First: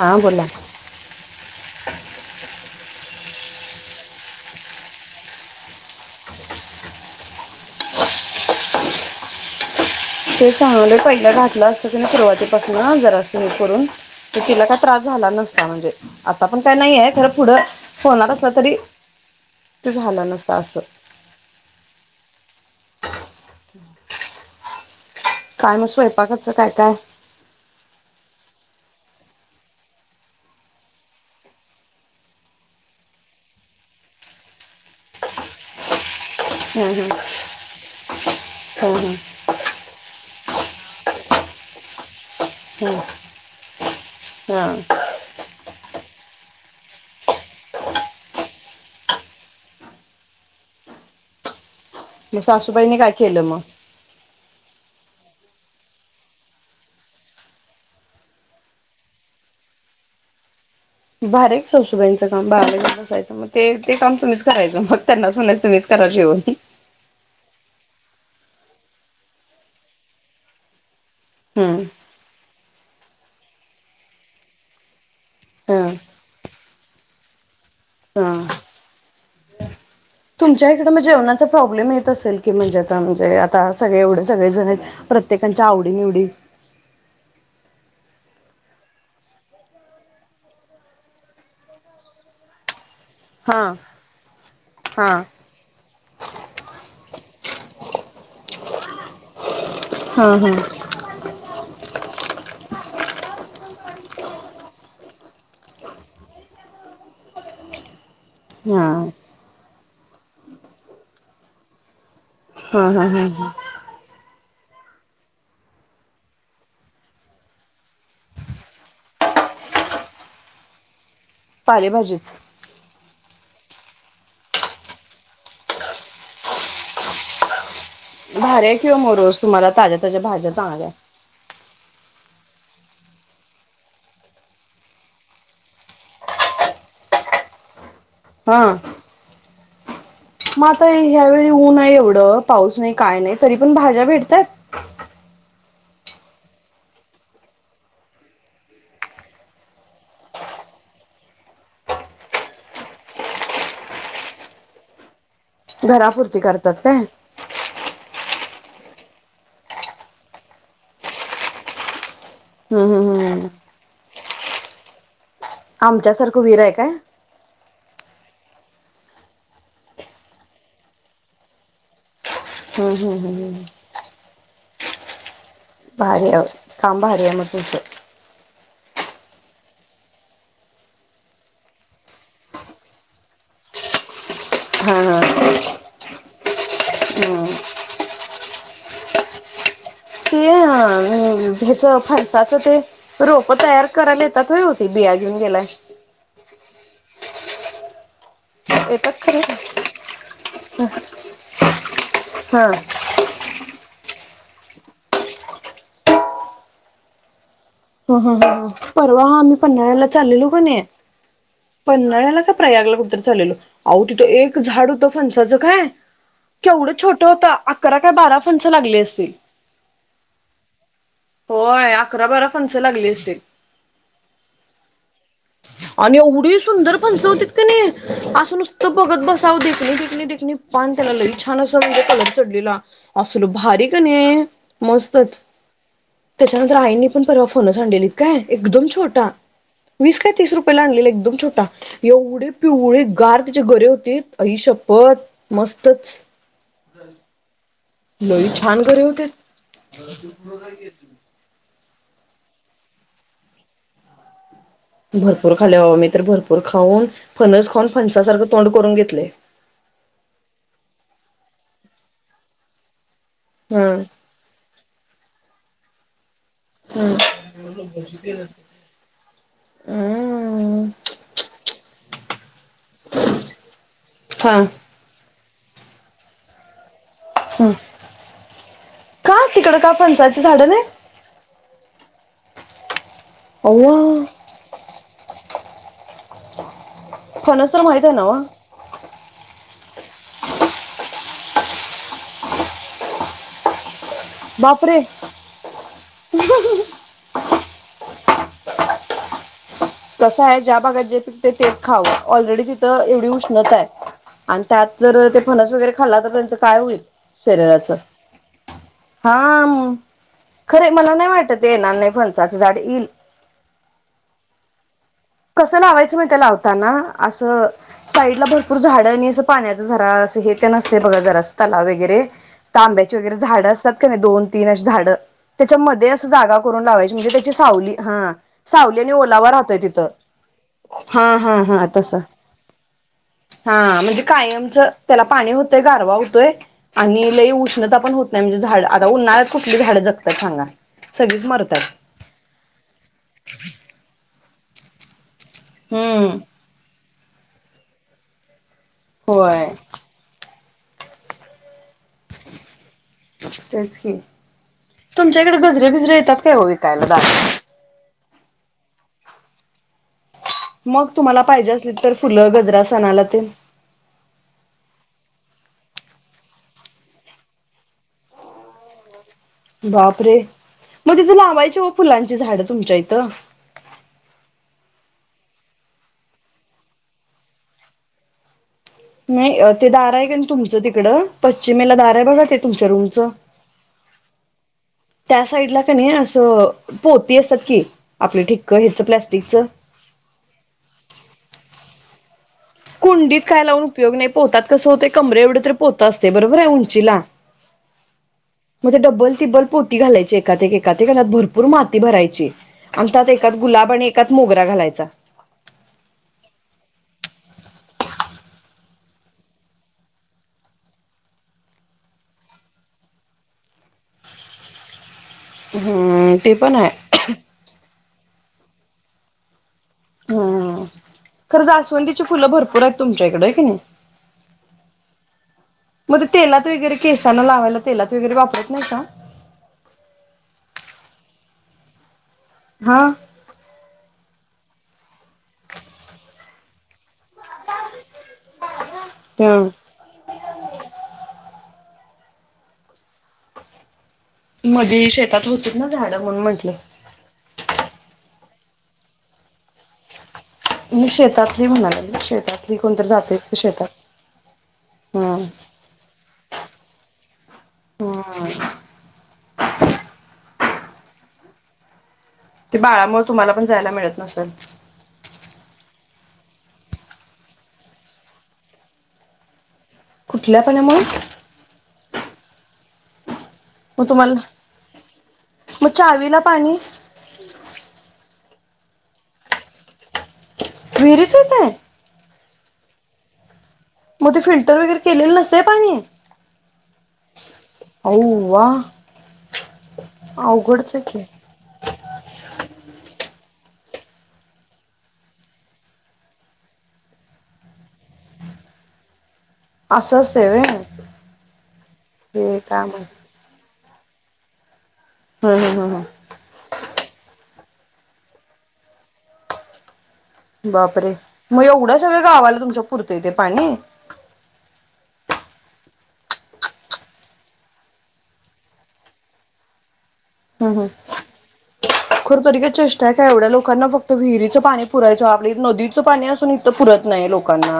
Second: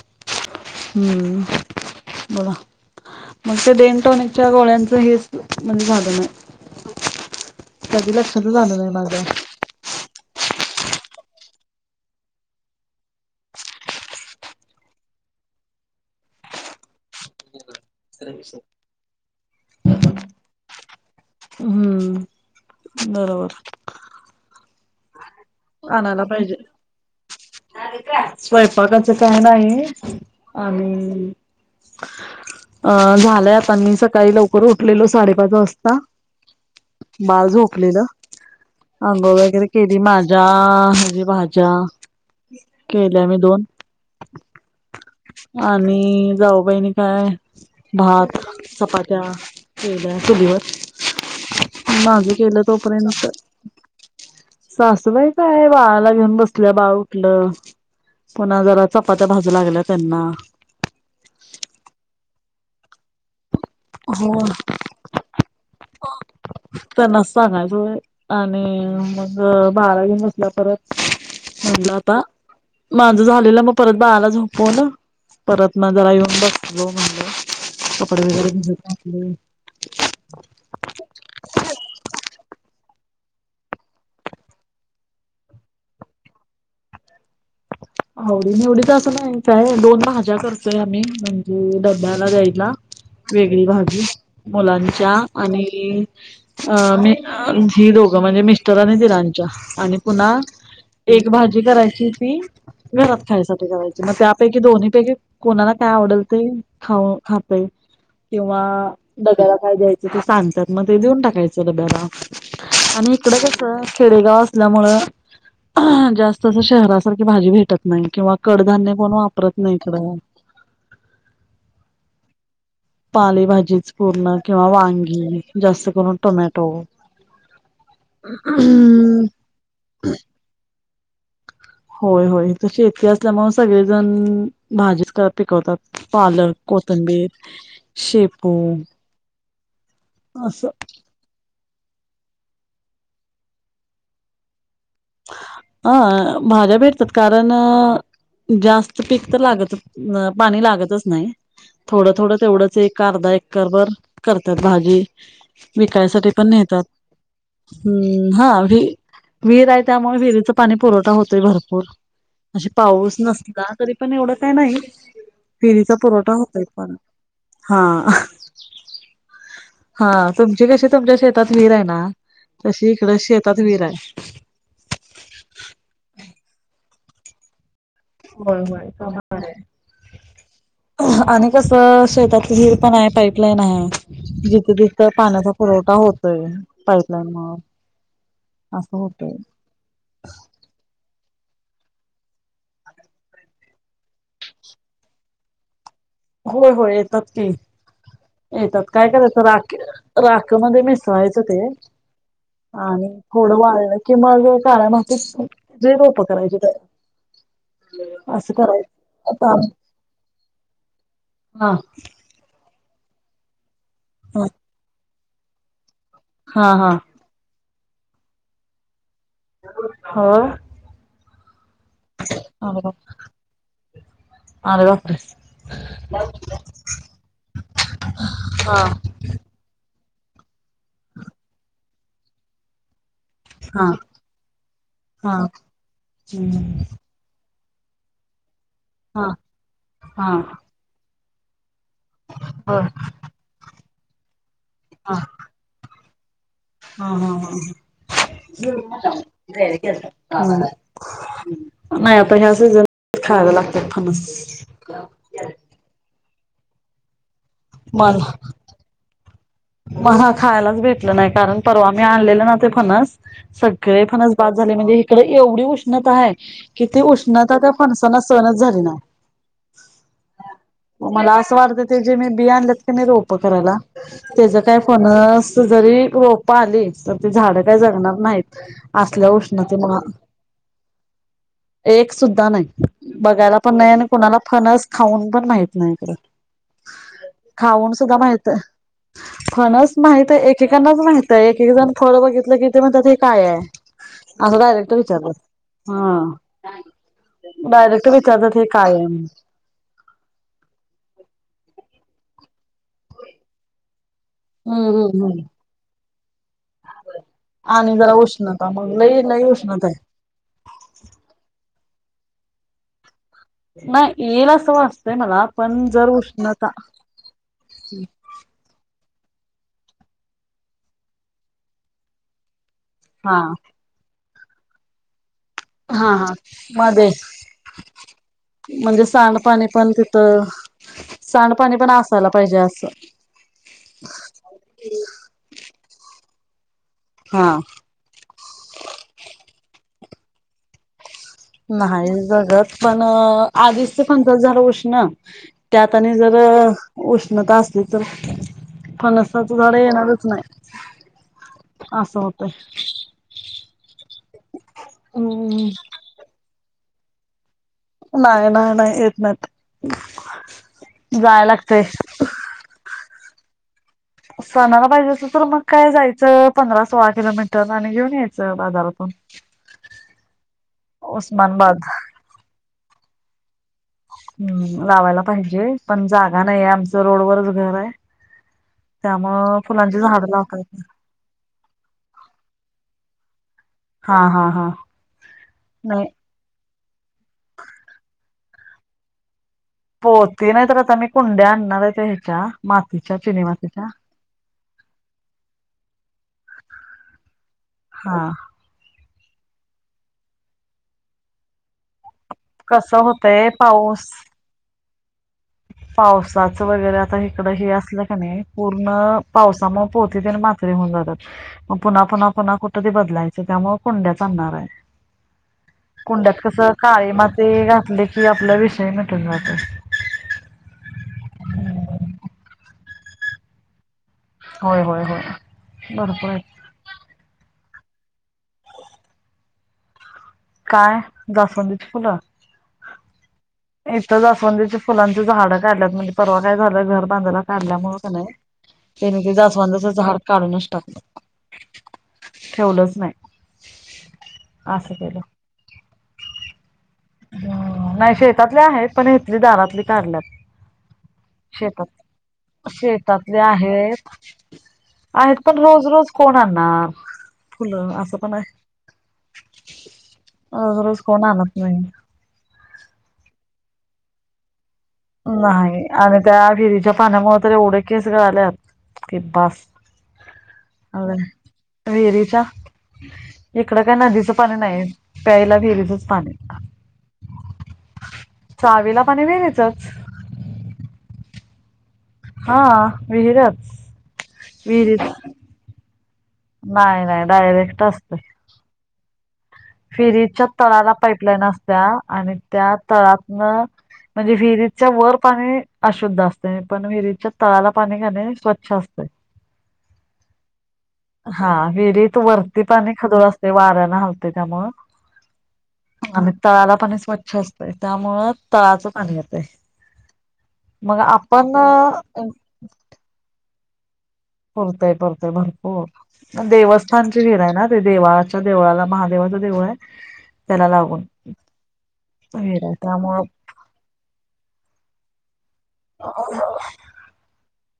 हा बोला हम्म बोला. मग ते डेनटॉनिकच्या गोळ्यांचं हेच म्हणजे झालंण नाय. कधी लक्षताच आलं नाही माझ्या. ते सांगालोय, पहिला घातलं असत ना सुरुवाती पासूनच जरास हे करून. तर तिला काय त्रास झाला नसता, म्हणजे आता पण काय नाही आहे, खर पुढं होणार असला तरी ते झाल नसत असं. हम्म. बरोबर. काय मग स्वयंपाकच काय-काय? स्वयंपाकाच काय नाह. आणि अ झालंय आता मी सकाळी लवकर उठलेलो साडेपाच वाजता. हं हं बाळ झोपलेल. हं हं अंंगोळ वगैरे केली माज्या हेज्या भाज्या. केल्या मी दोन. हा. आणि जाऊबाई आणि काय. भात चपाात्या केल्या चुलीवर. माझे मग केल सासूबाईने काय तोपर्यंतंत केलं मग सासूबाई काय बाळाला घेऊन बसले बाळ उटल पुन्हा जरा चपात्या भाजू लागल्या त्यांना. भारी आहे की सासुबाईंचं काम. बाळाला घेऊन बसायचं मग ते ते काम तुम्हीच करायचं, मग त्यांना सांगायचं तुम्हीच करा जेवण. त्यांनाच सांगायचं होय आणि मग बारावी मटल्या परत हं म्हटलं आता माझं झालेलं मग परत मग बाळाळा झोपवलो पररना हं जरा येऊन बसलो म्हणलं कपडे हं वगैरे भिजत घातली तुमच्या इकडे मग जेवणाचा प्रॉब्लेम येत असेल की म्हणजे म्हणजे आता सगळे एवढे सगळे जण आहेत प्रत्येकांच्या आवडी निवडी आवडी निवडी तर असं नाही काय दोन भाज्या करतोय आम्ही म्हणजे डब्याला द्यायला हा वेगळी भाजी हा. मुलांच्या हा आणि अ मे जी दोघं म्हणजे मिस्टर आणि दिरानंच्या आणि पुन्हा हा. एक भाजी करायची ती घरात खायसाठी करायची मग त्यापैकी दोन्ही पैकी कोणाला काय आवडेल ते खाऊ खातय [inaudible] किंवा डब्याला काय द्यायचं ते सांगतात म ते देऊन टाकायचं डब्याला हा हा आणि हा इकडं ह कस खेडेगाव ल्यामुळे जास्त अस शहरासारखी भाजी भेटत नाही किंवा कडधान्य पण वापरत नाहीथडं पालेभाजीच जीूर्ण कंवा वांीत टमॅटो भऱ्या ठेव मग रोज तुम्हाला ताज्या ताज्या भाज्या चांग्या होय होय तर शेती असल्यामुळे सगळेजण भाजी पिकवतात पार्लर को संबीत शेपू असं मता ह्यावेरी ऊन नाही एवढ पाऊस नाही काय नाही तरी पण भाज्या भेटतात अं भाज्या भेटतात कारण जास्त पीक तर लागत अ पाणी लागतच नाही थोडं थोडं तेवढंच एक अर्धा ए कारभर करतात भाजी विकायसाठी घरापुरती पण करतात नेतात काय हम्म हा व वर त्यामुळे विरीच पाणी पुरवठा होतोय भरपूर अे हम्म हम्म पाऊस हम्म नसला तरी पण एवढं काही नाही फिरीचा पुरवठा आमच्यासारखं विहीर होतय आहे काय? पण हा हा तुमची कशी तुमच्या शेतात हर आहे ना तशी हम्म इकडं हम्म शेतात विर आहे काांब हरमतच होय होय आहे आणि कसं शेतात हिर पण आहे पाईपलाईन आहे जिथं हा तिथं हा. पाण्याचा पुरवठा होत पाईपलाईन म असं होतय ते ह्याच फणसाच ते रोप तयार करायला येतात हो होती बिया घेऊन गेला होय होय येतात त येतात काय येतात करायचं खरं. राखे राख मध्ये मिसळायचं ते हा आणि थोडं वाढलं कि मग काळामागे रोप करायची का ह ह ह परवा आम्ही पन््हाळ्याला चाललेलो काण हा पन् नळ्याला का प्रयागला कुतर चाललेल आह तिथं हा एक झाड होतं फंचाच काय हा हा केवढं छोटं होतं अकरा काय बारा फंच लागले असतील होा हो आहे फच लागली असतील अग आणि एवढी सुंदर पंचवतीत क नाही असं हा नुसत बघत बसावं देत नाही णी देणी पान त्याला लई छान असं म्हणजे कलर चढलेला असल हा भारी का नाही हा मस्तच त्याच्यानंतर हम्म आईनी फोनच आणलेलीत काय एकदम हा छोटा वीस हा काय तीस रुपयेला आणलेला एकदम छोटा एवढी होय पिवळी गार तिच्या गरे होतीत. हा आईशप्पथ. मस्तच. लई ह छान गरे होते [unintelligible] नाही आता ह्या सीजनला खायला लागतात फनस. भरपूर खाले बाबा, मी तर भरपूर खाऊन फनस खाऊन मला फणसासारखं तोंड करून घेतले. मला हा खायलाच भेटलं नाही, कारण परवा मी आणलेले ना ते फनस. सगळे हम्म फणस बाद झाले म्हणजे, इकडं एवढी उष्णता हाय. कि, ती हम्म उष्णता त्या फणसांना काय सहणच झाली नाही. हम्म मला असं वाटत ते, जे, मी बि, आणलंत का नई रोपं करायला. त्याच हा काय हम्म फणस जरी रोप आली. झाड काय जगणार नाहीत, असल्या का उष्णते तिकडं का मुळ. फणसाची झाडं नाही एक सुद्धा नाही, बघायला पण नाही. आणि अव्वा कोणाला फनस खाऊन पण माहित नाही ईकडें. फणस तर खाऊन आहे सुद्धा ना व माहित फंणस माहित आहे. एकेकाणाच माहित आहे एकेकजण फळ बघितलं की ते म्हणत ते हे काय आहे. असं डायरेक्ट बापरे विचारलं, हा. डायरेक्ट विचारतात हे काय आहे? खाऊ ऑलरेडी तिथं एवढी उष्णता आहे. आणि त्यात हम्म हम्म जर ते हम्म. फणस वगैरे खाल्ला तर त्यांच काय होईल शरीराच. आणि जरा उष्णता मग लई लई हा उष्णता आहे खरे मला नाही वाटत. येणार नाही फणसाच झाड येईल. नाय येईल अस वाटत. कस लावायचं म लावताना. असं साईडला भरपूर झाड आणि असं पाण्याच झरा असं हे ते असतय बघा जरास तलाव वगैरे तांब्याची वगैरे हा झाडं असतात का नाही, दोन तीन अशी झाडं त्याच्यामध्ये हा अस हा. जागा करून मध्ये लावायची म्हणजे, त्याची सावली हा सावली म्हणजे आणि ओलावा सांडपाणी राहतोय पण तिथं. हा हा सांडपाणी हा पण तसं असायला पाहिजे, असं. हा, म्हणजे कायमच त्याला पाणी होत ते गारवा होतोय, आणि लई हा उष्णता पण होत नाही, म्हणजे झाड आता उन्हाळ्यात कुठली झाड जग तात सांगा. सगळीच मरतात नाही जगत पण आधीच ते फणसाच झाड उष्ण त्यात आणि हम्म जर उष्णता असली तर, फणसाचं होय झाड येणारच नाही. असं होतयं. तेच की, तुमच्याकडे गजरे बिजरे येतात काय ओ विकायला दारावर? नाही नाही नाही, येत नाहीत. मग तुम्हाला जाय पाहिजे लागतय असली तर, फुलं, गजरा सणाला तेन? सणाला पाहिजे असलं तर, मग काय जायचं पंधरा सोळा किलोमीटर आणि घेऊन यायचं बाजारातून. बापरे! मग तिथं उस्मानबाद लावायची ओ फुलांची झाडं तुमच्या इथं. हम लावायला पाहिजे, पण जागा नाहीये आमचं रोडवरचं घर आहे. [unintelligible] त्यामुळं नाही ते फुलांची दार आहे झाडं कि नाही, लावता येत तुमचं तिकडं पश्चिमेला दार आहे बघा ते तुमच्या रूमचं. हा. हा हा त्या साईडला क नाही असं पोती असतात, की आपले ठिक्क ह्याचं प्लास्टिकचं. पोती नाही तर, आता मी कुंड्या आणणार आहे त्या ह्याच्या मातीच्या कुंडीत चिनी काय लावुन मातीच्या उपयोग नाही, पोत्यात कसं होतय कमरे एवढे तरी पोतं असतयं. ते बरोबर आहे उंचीला? हा. डबल तिब्बल पोती घालायची, एकात एक एकात एक आणि त्यात भरपूर माती भरायची. ची कसं आणी त्यात होतय एकात गुलाब आणि पाऊस एकात मोगरा घालायचा. [unintelligible] कनइ पूर्ण पावसामुळं पोती तेन मात्री होऊन जातात, मग पुन्हा पुन्हा पुन्हा कुठं ते बदलायचं त्यामुळे कुड्यांच आणणार आहे. कुंड्यात हम्म ते कस पण काळे आहे माते घातले की आपला विषय मिटून जात हम्म खरं जास्वंदीची फुलं भरपूर आहेत तुमच्या इकडे हाय की नाही होय होय होय मग भरपूर आहेत. तेलात वगैरे केसाांना लावायला तेलात वगैरे वापरत नायसा काय जासवंदीची फुलं हा तर जासवंदीच्या फुलांचे झाडं काढल्यात म्हणजे परवा काय झालं घर बांधला काढल्यामुळे कि नाय त्यानी ते जाासवांदााच झाड काढूनच टाकलं ठेवलंच नाही असं मध्ये शेतात होतीच ना झाडं म्हणून म्हंटले ह् नाही शेतातले आहेत पण इथली दारातली काडल्यात मी शेतातली म्हणाले शेतात शेतातली कोणतरी शेतातले जातेच की शेतात आहेत हम्म आहेत पण रोज रोज कोण आणणार फुलं असं पण हम्म आहे रज ररोज कोण आणत नाही ते बाळामुळे तुम्हाला पण जायला मिळत नसेल नाही आणि त्या वििरीच्या पाण्यामुळे तर एवढे केसळालेत कि बस खुठला प ना मग वेरीचा इकडं काही मग नदीचं तुम्हाला पाणी नाही प्यायला मग विहिरीचच पाणी चावीला वीला पणे वेगचच मरी फत आहे हा विहिरच मग ते फिल्टर वगैरे विहिरीच केलेलं नसते पाणी नाही नाही डायरेक्ट असते अव्वा फेरीच्या तळाला अवघडच आहे की पाईपलाईन असत्या आणि त्या तळातन म्हणजे विहिरीतच्या वर पाणी अशुद्ध असते पण विहिरीतच्या तळाला पाणी घाणे स्वच्छ असते असं असतंय व्हय हा विहिरीत ते वरती काय पाणी माहित खजोळ असते वाऱ्या त्यामु हम्म हम्म हम्म हम्म आणि तळाला प स्वच्छ अस त्यामुळं तळाचं पाणी येतय मग बापरे आपण मग एवढं सगळ्या गावाला तुमच्या पुरतं तेे पाणी पुरतय पुरतय भरपूर म देवस्थानची हिर आहे ना ते देवाळाच्या देवळाला महादेवा देव आहे त्याला हम् हम लागून खरो तरी विहीर का चेष्टा आहे त्यामुळं का एवढ्या लोकांना फक्त विहिरीचं पाणी पुरायचो आप नदीचं पाणी असून इथं पुरत नाही लोकांना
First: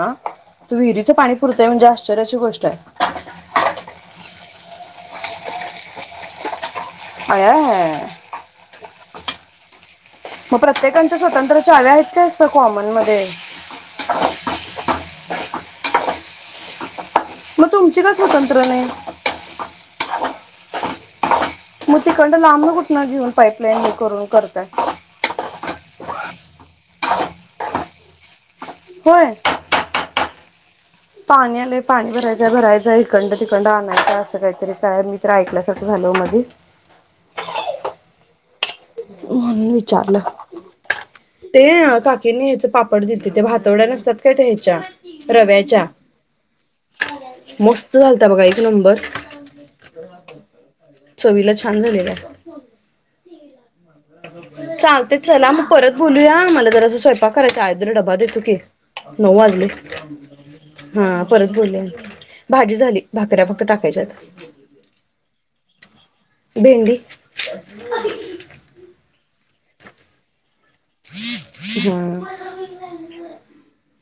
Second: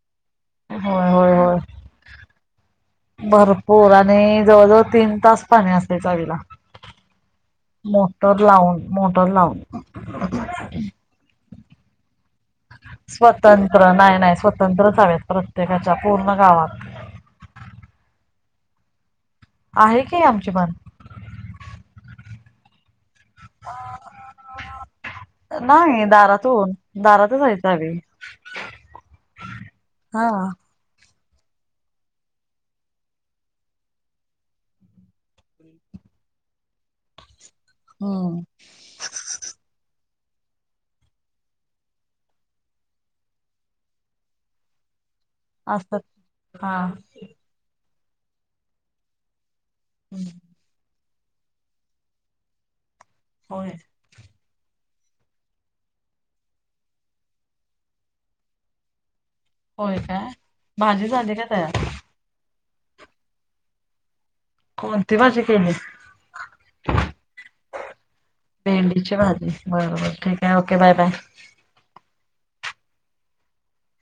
तर होय विहिरीचं होय पाणी होय पुरतंय म्हणजे आश्चर्याची गोष्ट आहे भरपूर आणि जवळजवळ तीन तास पाणी असते चावीला आया हाय मोटर लावून मोटर लाव मग प्रत्येकच्या स्वतंत्र्याच्या हव्या आहेत त्या स्वतंत्र नाही नाही स्वतंत्रच हवत प्रत्येकाच्या पूर्ण गावात मग तुमची का स्वतंत्र नाही आहे काी आमचे पन मोतीखंड लांबणं कुठनं घेऊन पाईपलाईन करून करतय नाही दारातन दारात जायचं आ होय हा पाणी आलंय पाणी भरायच भरायच इकंड तिकंड आणायच असं काहीतरी काय मी तर ऐकल्यासारखं झालं हॅलो माध हम्म मण विचारलं ते काकींनी ह्याच पापड देतली ते भातोड्या नसतात काय ते ह्याच्या रव्याच्या अस हा घलत बघा एक नंबर चवीला छान झालेल्या हो चालतेच चला मग परत बोलूया मला जरा अस स्वयंपा करायचा आहेयदर डबा देतो की नऊ वाजले होय काय हा भाजी झाली का परत तयार बोलले भाजी झाली भाकऱ्या फक्त टाकायच्यात कोणती भाजी केली भिंडी भेंडीची भाजी बरोबर ठीक आहे ओके बाय बाय ह